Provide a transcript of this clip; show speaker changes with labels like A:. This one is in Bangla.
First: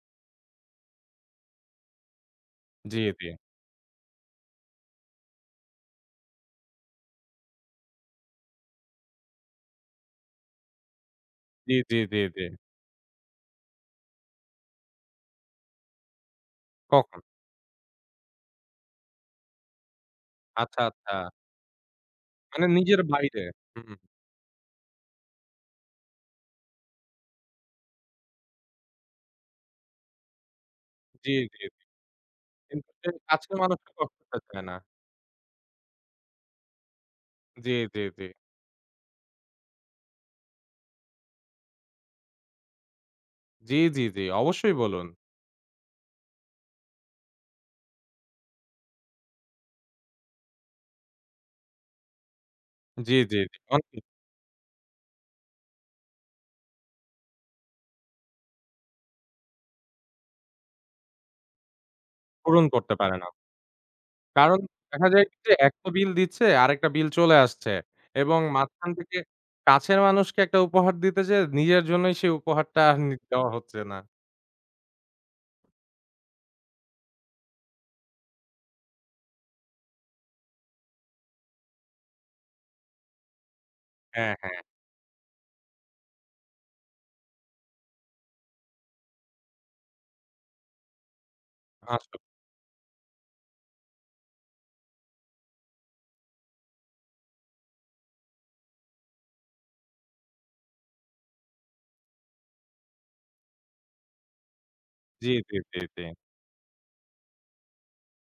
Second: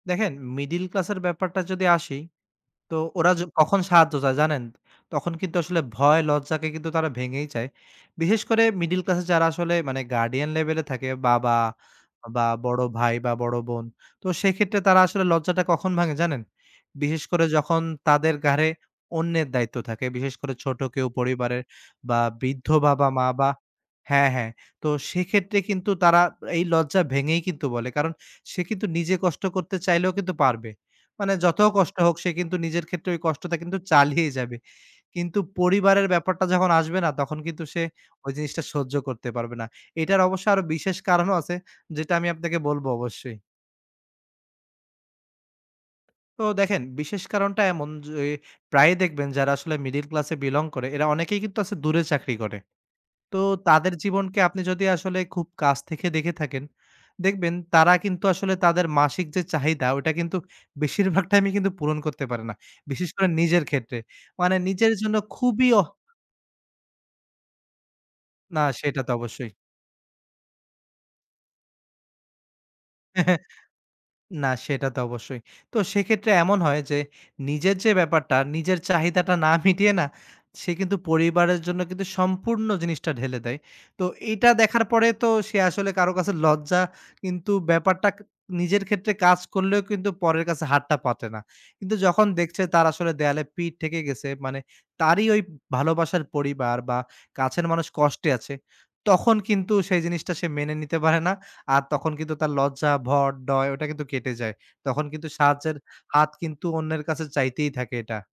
A: দেখেন, মিডেল ক্লাসের ব্যাপারটা যদি আসি, তো
B: জি, জি।
A: ওরা য কখন সাহায্য চায় জানেন? তখন কিন্তু আসলে ভয় লজ্জাকে কিন্তু তারা ভেঙেই চায়। বিশেষ করে মিডেল ক্লাসে যারা আসলে মানে গার্ডিয়ান লেভেলে থাকে, বাবা,
B: জি, জি, জি, জি।
A: বা বড় ভাই, বা বড় বোন, তো সেক্ষেত্রে তারা আসলে লজ্জাটা কখন ভাঙে জানেন?
B: কখন?
A: বিশেষ করে যখন তাদের ঘাড়ে অন্যের দায়িত্ব থাকে। বিশেষ করে ছোট
B: আচ্ছা,
A: কেউ
B: আচ্ছা।
A: পরিবারের বা
B: মানে
A: বৃদ্ধ
B: নিজের
A: বাবা-মা
B: বাইরে।
A: বা
B: হু, হু।
A: হ্যাঁ, হ্যাঁ। তো সেক্ষেত্রে কিন্তু তারা এই লজ্জা ভেঙেই কিন্তু বলে। কারণ সে কিন্তু নিজে কষ্ট করতে চাইলেও কিন্তু পারবে।
B: জি,
A: মানে
B: জি,
A: যত
B: জি।
A: কষ্ট হোক, সে কিন্তু নিজের
B: কিন্তু
A: ক্ষেত্রে ঐ
B: [unintelligible] কাছের
A: কষ্টটা কিন্তু
B: মানুষের
A: চালিয়ে
B: কষ্টটা হতে
A: যাবে।
B: দেয় না।
A: কিন্তু পরিবারের ব্যাপারটা যখন আসবে না? তখন কিন্তু
B: জি,
A: সে
B: জি, জি।
A: ঐ জিনিসটা সহ্য করতে পারবে না। এটার অবশ্য আরো বিশেষ কারণও আছে। যেটা আমি আপনাকে বলবো অবশ্যই।
B: জি, জি, জি। অবশ্যই বলুন।
A: তো দেখেন, বিশেষ কারণটা এমন যে, প্রায়ই দেখবেন যারা আসলে মিডেল ক্লাসে belong করে, এরা অনেকেই কিন্তু আছে দূরে চাকরি করে।
B: জি, জি,
A: তো,
B: জি।
A: তাদের
B: [unintelligible]
A: জীবনকে আপনি যদি আসলে খুব কাছ থেকে দেখে থাকেন, দেখবেন তারা কিন্তু আসলে তাদের মাসিক যে চাহিদা ঐটা কিন্তু বেশিরভাগ টাইমে কিন্তু পূরণ করতে পারে না।
B: পূরণ করতে
A: বিশেষ
B: পারে না।
A: করে নিজের ক্ষেত্রে। মানে
B: কারণ,
A: নিজের
B: দেখা
A: জন্য
B: যায় কি যে,
A: খুবই
B: ১ টা
A: অহ
B: বিল দিচ্ছে, আরেকটা বিল চলে আসছে এবং
A: না,
B: মাঝখান
A: সেটা তো
B: থেকে
A: অবশ্যই।
B: কাছের মানুষকে একটা উপহার দিতে যেয়ে, নিজের জন্যই সেই উপহারটা আর নি দেওয়া হচ্ছে না।
A: না, সেটা তো অবশ্যই। তো সেক্ষেত্রে এমন হয় যে, নিজের যে ব্যাপারটা নিজের চাহিদাটা না মিটিয়ে না, সে কিন্তু পরিবারের জন্য কিন্তু সম্পূর্ণ জিনিসটা ঢেলে দেয়। তো
B: হ্যাঁ,
A: এটা
B: হ্যাঁ।
A: দেখার পরে তো সে আসলে কারো কাছে লজ্জা, কিন্তু ব্যাপারটা ক নিজের ক্ষেত্রে কাজ করলেও কিন্তু পরের কাছে হাতটা পাতে না। কিন্তু
B: আসল।
A: যখন দেখছে তার আসলে দেয়ালে পিঠ ঠেকে গেছে মানে তারই ঐ ভালোবাসার পরিবার বা কাছের মানুষ কষ্টে আছে। তখন কিন্তু সেই জিনিসটা সে মেনে নিতে পারে না। আর তখন কিন্তু তার লজ্জা, ভয়, ডর ঐটা কিন্তু কেটে যায়। তখন কিন্তু
B: জি, জি,
A: সাহায্যের
B: জি, জি।
A: হাত কিন্তু অন্যের কাছে চাইতেই থাকে এটা।